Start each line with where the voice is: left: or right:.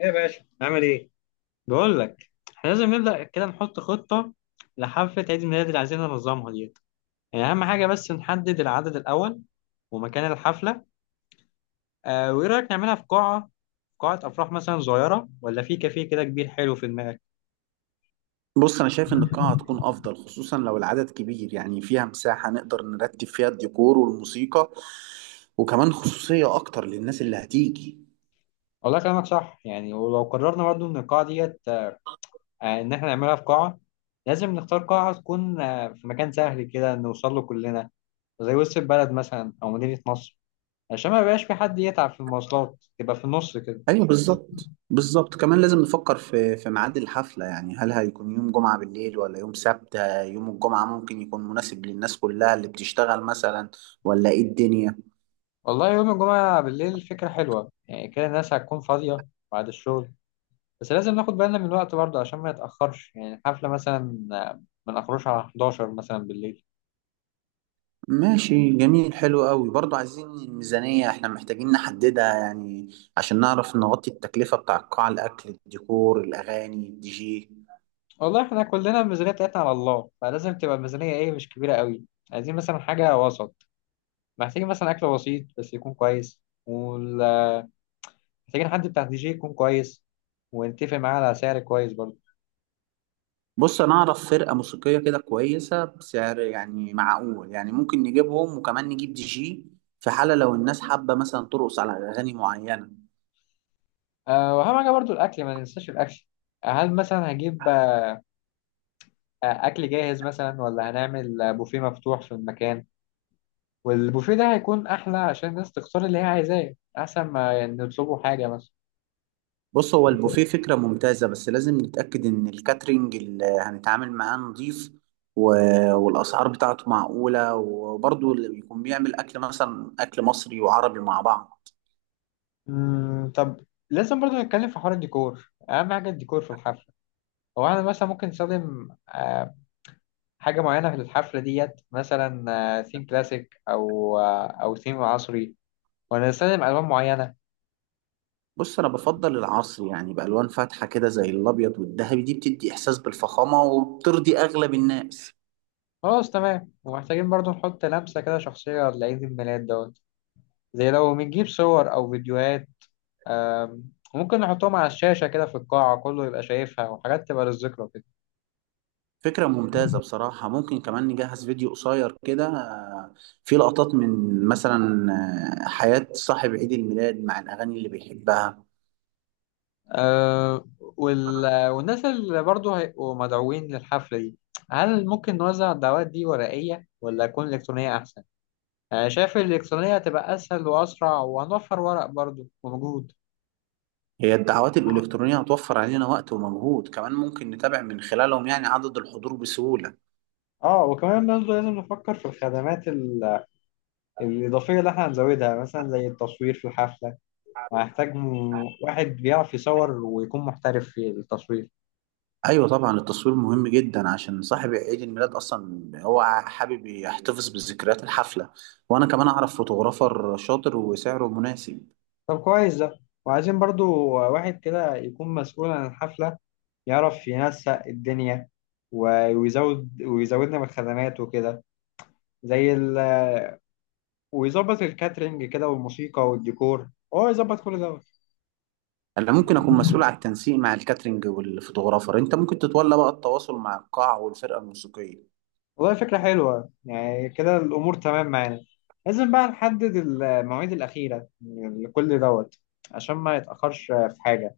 left: ايه يا باشا نعمل ايه؟ بقول لك احنا لازم نبدأ كده نحط خطة لحفلة عيد الميلاد اللي عايزين ننظمها ديت. يعني أهم حاجة بس نحدد العدد الأول ومكان الحفلة. وإيه رأيك نعملها في قاعة أفراح مثلا صغيرة ولا في كافيه كده كبير حلو في دماغك؟
right: بص انا شايف ان القاعه هتكون افضل خصوصا لو العدد كبير، يعني فيها مساحه نقدر نرتب فيها الديكور والموسيقى، وكمان خصوصيه اكتر للناس اللي هتيجي.
left: والله كلامك صح يعني. ولو قررنا برضه إن القاعة ديت، إن احنا نعملها في قاعة، لازم نختار قاعة تكون في مكان سهل كده نوصل له كلنا، زي وسط البلد مثلا أو مدينة نصر، عشان ما يبقاش في حد يتعب في المواصلات، تبقى في النص كده.
right: ايوه بالظبط بالظبط، كمان لازم نفكر في ميعاد الحفله، يعني هل هيكون يوم جمعه بالليل ولا يوم سبت؟ يوم الجمعه ممكن يكون مناسب للناس كلها اللي بتشتغل مثلا، ولا ايه الدنيا؟
left: والله يوم الجمعة بالليل فكرة حلوة، يعني كده الناس هتكون فاضية بعد الشغل. بس لازم ناخد بالنا من الوقت برضه عشان ما نتأخرش، يعني الحفلة مثلا ما نخرجش على 11 مثلا بالليل.
right: ماشي جميل حلو قوي، برضو عايزين الميزانية احنا محتاجين نحددها يعني، عشان نعرف نغطي التكلفة بتاع القاعة، الأكل، الديكور، الأغاني، الدي جي.
left: والله احنا كلنا الميزانية بتاعتنا على الله، فلازم تبقى الميزانية ايه، مش كبيرة قوي. عايزين مثلا حاجة وسط. محتاجين مثلا أكل بسيط بس يكون كويس، ومحتاجين حد بتاع دي جي يكون كويس ونتفق معاه على سعر كويس برضه.
right: بص أنا أعرف فرقة موسيقية كده كويسة بسعر يعني معقول، يعني ممكن نجيبهم وكمان نجيب دي جي في حالة لو الناس حابة مثلا ترقص على أغاني معينة.
left: أه، وأهم حاجة برضه الأكل، ما ننساش الأكل. هل مثلا هجيب اكل جاهز مثلا، ولا هنعمل بوفيه مفتوح في المكان؟ والبوفيه ده هيكون احلى، عشان الناس تختار اللي هي عايزاه، احسن ما نطلبوا حاجه مثلا.
right: بص هو البوفيه فكرة ممتازة، بس لازم نتأكد إن الكاترينج اللي هنتعامل معاه نضيف و... والأسعار بتاعته معقولة، وبرضه اللي بيكون بيعمل أكل مثلا أكل مصري وعربي مع بعض.
left: طب، لازم برضو نتكلم في حوار الديكور، اهم حاجه الديكور في الحفله. هو انا مثلا ممكن نستخدم حاجه معينه في الحفله ديت، مثلا ثيم كلاسيك او ثيم عصري، ولا نستخدم الوان معينه.
right: بص أنا بفضل العصر، يعني بألوان فاتحة كده زي الأبيض والذهبي، دي بتدي إحساس بالفخامة وبترضي أغلب الناس.
left: خلاص، تمام. ومحتاجين برضو نحط لمسه كده شخصيه لعيد الميلاد دوت، زي لو بنجيب صور او فيديوهات، ممكن نحطهم على الشاشة كده في القاعة، كله يبقى شايفها، وحاجات تبقى للذكرى كده.
right: فكرة ممتازة بصراحة، ممكن كمان نجهز فيديو قصير كده، فيه لقطات من مثلا حياة صاحب عيد الميلاد مع الأغاني اللي بيحبها.
left: والناس اللي برضه هيبقوا مدعوين للحفلة دي، هل ممكن نوزع الدعوات دي ورقية ولا تكون إلكترونية أحسن؟ أنا شايف الإلكترونية هتبقى أسهل وأسرع، وهنوفر ورق برضه ومجهود.
right: هي الدعوات الإلكترونية هتوفر علينا وقت ومجهود، كمان ممكن نتابع من خلالهم يعني عدد الحضور بسهولة.
left: اه وكمان برضه لازم نفكر في الخدمات الإضافية اللي احنا هنزودها، مثلا زي التصوير في الحفلة. وهنحتاج واحد بيعرف يصور ويكون محترف في التصوير.
right: أيوة طبعا التصوير مهم جدا، عشان صاحب عيد الميلاد أصلا هو حابب يحتفظ بذكريات الحفلة، وأنا كمان أعرف فوتوغرافر شاطر وسعره مناسب.
left: طب كويس ده. وعايزين برضو واحد كده يكون مسؤول عن الحفلة، يعرف ينسق الدنيا، ويزودنا من الخدمات وكده، زي ال... ويظبط الكاترينج كده والموسيقى والديكور، هو يظبط كل ده.
right: أنا ممكن أكون مسؤول على التنسيق مع الكاترينج والفوتوغرافر، أنت ممكن تتولى بقى التواصل مع القاعة والفرقة الموسيقية.
left: والله فكرة حلوة، يعني كده الأمور تمام معانا. لازم بقى نحدد المواعيد الأخيرة لكل دوت عشان ما يتأخرش في حاجة.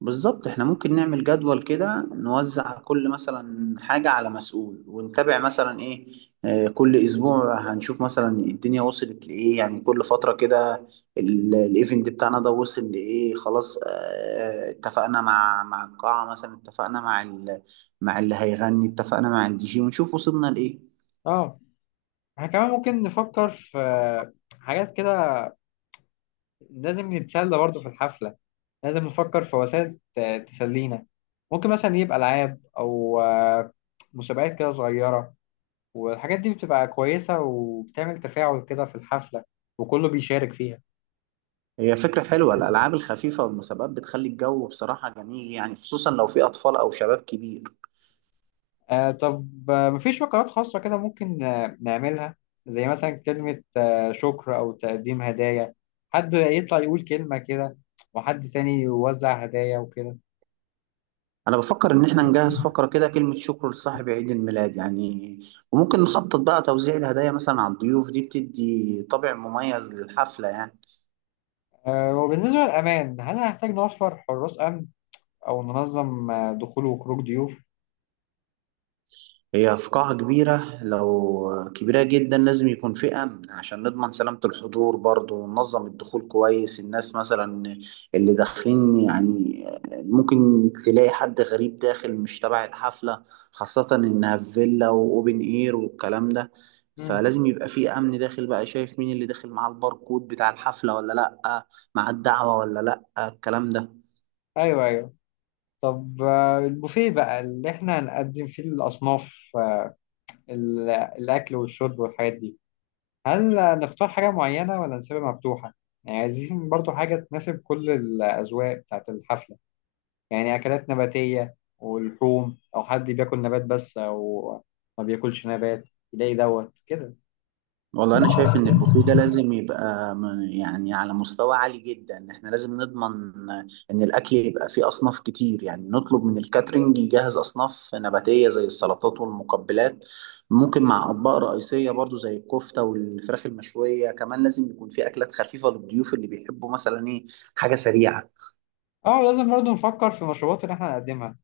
right: بالظبط، احنا ممكن نعمل جدول كده نوزع كل مثلا حاجة على مسؤول ونتابع مثلا ايه. كل اسبوع هنشوف مثلا الدنيا وصلت لايه، يعني كل فترة كده الايفنت بتاعنا ده وصل لايه. خلاص اتفقنا مع القاعة، مثلا اتفقنا مع مع اللي هيغني، اتفقنا مع الدي جي، ونشوف وصلنا لايه.
left: اه، احنا كمان ممكن نفكر في حاجات كده، لازم نتسلى برضو في الحفلة، لازم نفكر في وسائل تسلينا. ممكن مثلا يبقى ألعاب أو مسابقات كده صغيرة. والحاجات دي بتبقى كويسة وبتعمل تفاعل كده في الحفلة وكله بيشارك فيها.
right: هي فكرة حلوة، الألعاب الخفيفة والمسابقات بتخلي الجو بصراحة جميل، يعني خصوصا لو في أطفال أو شباب كبير.
left: طب، مفيش فقرات خاصة كده ممكن نعملها، زي مثلا كلمة شكر أو تقديم هدايا، حد يطلع يقول كلمة كده، وحد تاني يوزع هدايا وكده.
right: انا بفكر ان احنا نجهز فقره كده كلمه شكر لصاحب عيد الميلاد يعني، وممكن نخطط بقى توزيع الهدايا مثلا على الضيوف، دي بتدي طابع مميز للحفله يعني.
left: آه، وبالنسبة للأمان، هل هنحتاج نوفر حراس أمن أو ننظم دخول وخروج ضيوف؟
right: هي في قاعة كبيرة، لو كبيرة جدا لازم يكون في أمن عشان نضمن سلامة الحضور برضه، وننظم الدخول كويس، الناس مثلا اللي داخلين يعني ممكن تلاقي حد غريب داخل مش تبع الحفلة، خاصة إنها في فيلا وأوبن إير والكلام ده.
left: مم.
right: فلازم يبقى في أمن داخل بقى شايف مين اللي داخل معاه الباركود بتاع الحفلة ولا لأ، مع الدعوة ولا لأ، الكلام ده.
left: ايوه، ايوه. طب البوفيه بقى اللي احنا هنقدم فيه الاصناف، الاكل والشرب والحاجات دي، هل نختار حاجه معينه ولا نسيبها مفتوحه؟ يعني عايزين برضو حاجه تناسب كل الاذواق بتاعت الحفله، يعني اكلات نباتيه ولحوم، او حد بياكل نبات بس او ما بياكلش نبات، يلاقي دوت كده.
right: والله انا شايف ان البوفيه ده لازم يبقى يعني على مستوى عالي جدا، احنا لازم نضمن ان الاكل يبقى فيه اصناف كتير، يعني نطلب من الكاترينج يجهز اصناف نباتية زي السلطات والمقبلات، ممكن مع اطباق رئيسية برضو زي الكفتة والفراخ المشوية، كمان لازم يكون فيه اكلات خفيفة للضيوف اللي بيحبوا مثلا ايه حاجة سريعة.
left: اه، لازم برضو نفكر في المشروبات اللي احنا هنقدمها.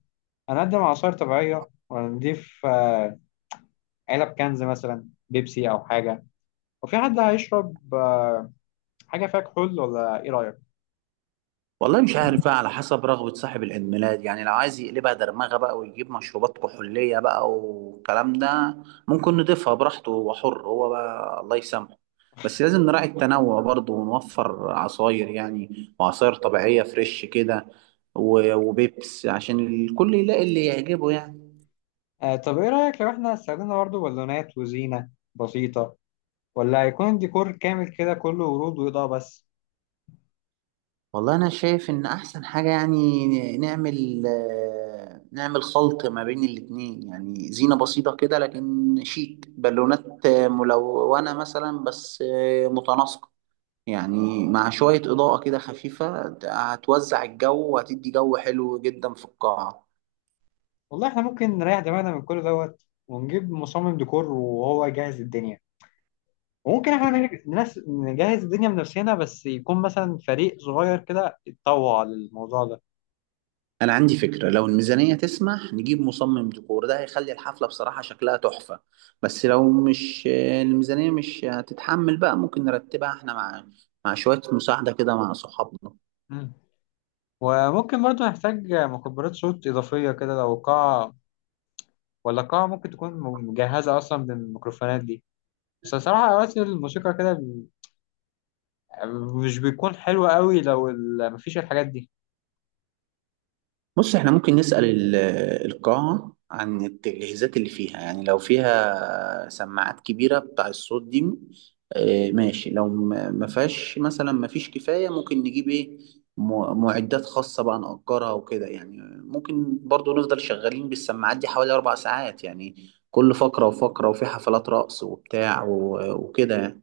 left: هنقدم عصائر طبيعيه ولا نضيف علب كنز مثلا بيبسي او حاجه؟ وفي حد هيشرب حاجة فيها كحول ولا إيه رأيك؟
right: والله مش عارف بقى، على حسب رغبة صاحب العيد ميلاد يعني، لو عايز يقلبها درمغة بقى ويجيب مشروبات كحولية بقى والكلام ده ممكن نضيفها براحته، هو حر، هو بقى الله يسامحه. بس لازم نراعي التنوع برضه، ونوفر عصاير يعني، وعصاير طبيعية فريش كده، وبيبس عشان الكل يلاقي اللي يعجبه يعني.
left: طب إيه رأيك لو إحنا استخدمنا برضه بالونات وزينة بسيطة، ولا هيكون الديكور كامل كده كله ورود وإضاءة بس؟
right: والله انا شايف ان احسن حاجه يعني نعمل نعمل خلط ما بين الاتنين، يعني زينه بسيطه كده لكن شيك، بالونات ملونه مثلا بس متناسقه، يعني مع شويه اضاءه كده خفيفه هتوزع الجو وهتدي جو حلو جدا في القاعه.
left: والله إحنا ممكن نريح دماغنا من كل دوت ونجيب مصمم ديكور وهو يجهز الدنيا، وممكن إحنا نجهز الدنيا بنفسنا، بس يكون مثلا فريق صغير كده يتطوع للموضوع ده.
right: انا عندي فكره، لو الميزانيه تسمح نجيب مصمم ديكور، ده هيخلي الحفله بصراحه شكلها تحفه، بس لو مش الميزانيه مش هتتحمل بقى ممكن نرتبها احنا مع شويه مساعده كده مع صحابنا.
left: مم. وممكن برضه نحتاج مكبرات صوت إضافية كده لو قاعة، ولا قاعة ممكن تكون مجهزة أصلا بالميكروفونات دي؟ بس الصراحة أوقات الموسيقى كده مش بيكون حلوة قوي لو مفيش الحاجات دي.
right: بص احنا ممكن نسأل القاعة عن التجهيزات اللي فيها، يعني لو فيها سماعات كبيرة بتاع الصوت دي، اه ماشي، لو ما فيهاش مثلا ما فيش كفاية ممكن نجيب ايه معدات خاصة بقى نأجرها وكده يعني. ممكن برضو نفضل شغالين بالسماعات دي حوالي أربع ساعات يعني، كل فقرة وفقرة، وفي حفلات رقص وبتاع وكده يعني.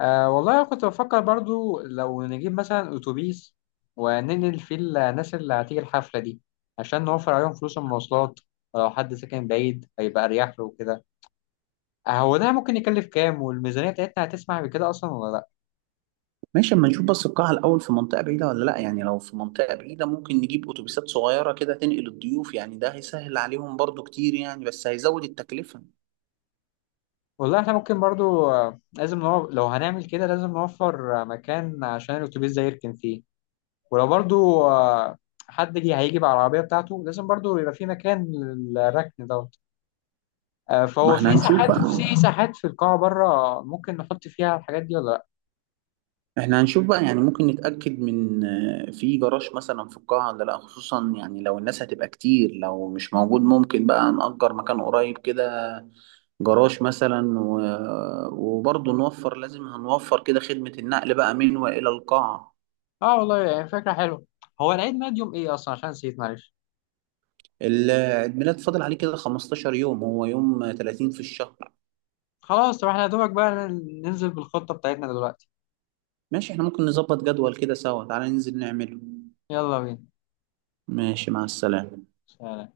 left: أه والله أنا كنت بفكر برضو لو نجيب مثلا أتوبيس وننقل فيه الناس اللي هتيجي الحفلة دي، عشان نوفر عليهم فلوس المواصلات، ولو حد ساكن بعيد هيبقى أريح له وكده. هو ده ممكن يكلف كام، والميزانية بتاعتنا هتسمح بكده أصلا ولا لأ؟
right: ماشي، اما نشوف بس القاعة الأول في منطقة بعيدة ولا لأ، يعني لو في منطقة بعيدة ممكن نجيب أتوبيسات صغيرة كده تنقل الضيوف، يعني ده هيسهل عليهم برضو كتير يعني، بس هيزود التكلفة.
left: والله احنا ممكن برضو، لو هنعمل كده لازم نوفر مكان عشان الأتوبيس ده يركن فيه، ولو برضو حد جه هيجي بالعربية بتاعته لازم برضو يبقى في مكان للركن دوت.
right: ما
left: فهو
right: احنا
left: في
right: هنشوف
left: ساحات
right: بقى،
left: في ساحات في القاعة بره ممكن نحط فيها الحاجات دي ولا لا؟
right: احنا هنشوف بقى. يعني ممكن نتأكد من في جراج مثلا في القاعة ولا لأ، خصوصا يعني لو الناس هتبقى كتير، لو مش موجود ممكن بقى نأجر مكان قريب كده، جراج مثلا وبرضه نوفر، لازم هنوفر كده خدمة النقل بقى من وإلى القاعة.
left: اه والله، يعني فكرة حلوة. هو العيد ميلاد يوم ايه اصلا، عشان نسيت، معلش.
right: الميلاد فاضل عليه كده 15 يوم، هو يوم 30 في الشهر.
left: خلاص، طب احنا يا دوبك بقى ننزل بالخطة بتاعتنا دلوقتي.
right: ماشي احنا ممكن نظبط جدول كده سوا، تعالى ننزل نعمله.
left: يلا بينا.
right: ماشي، مع السلامة.
left: سلام.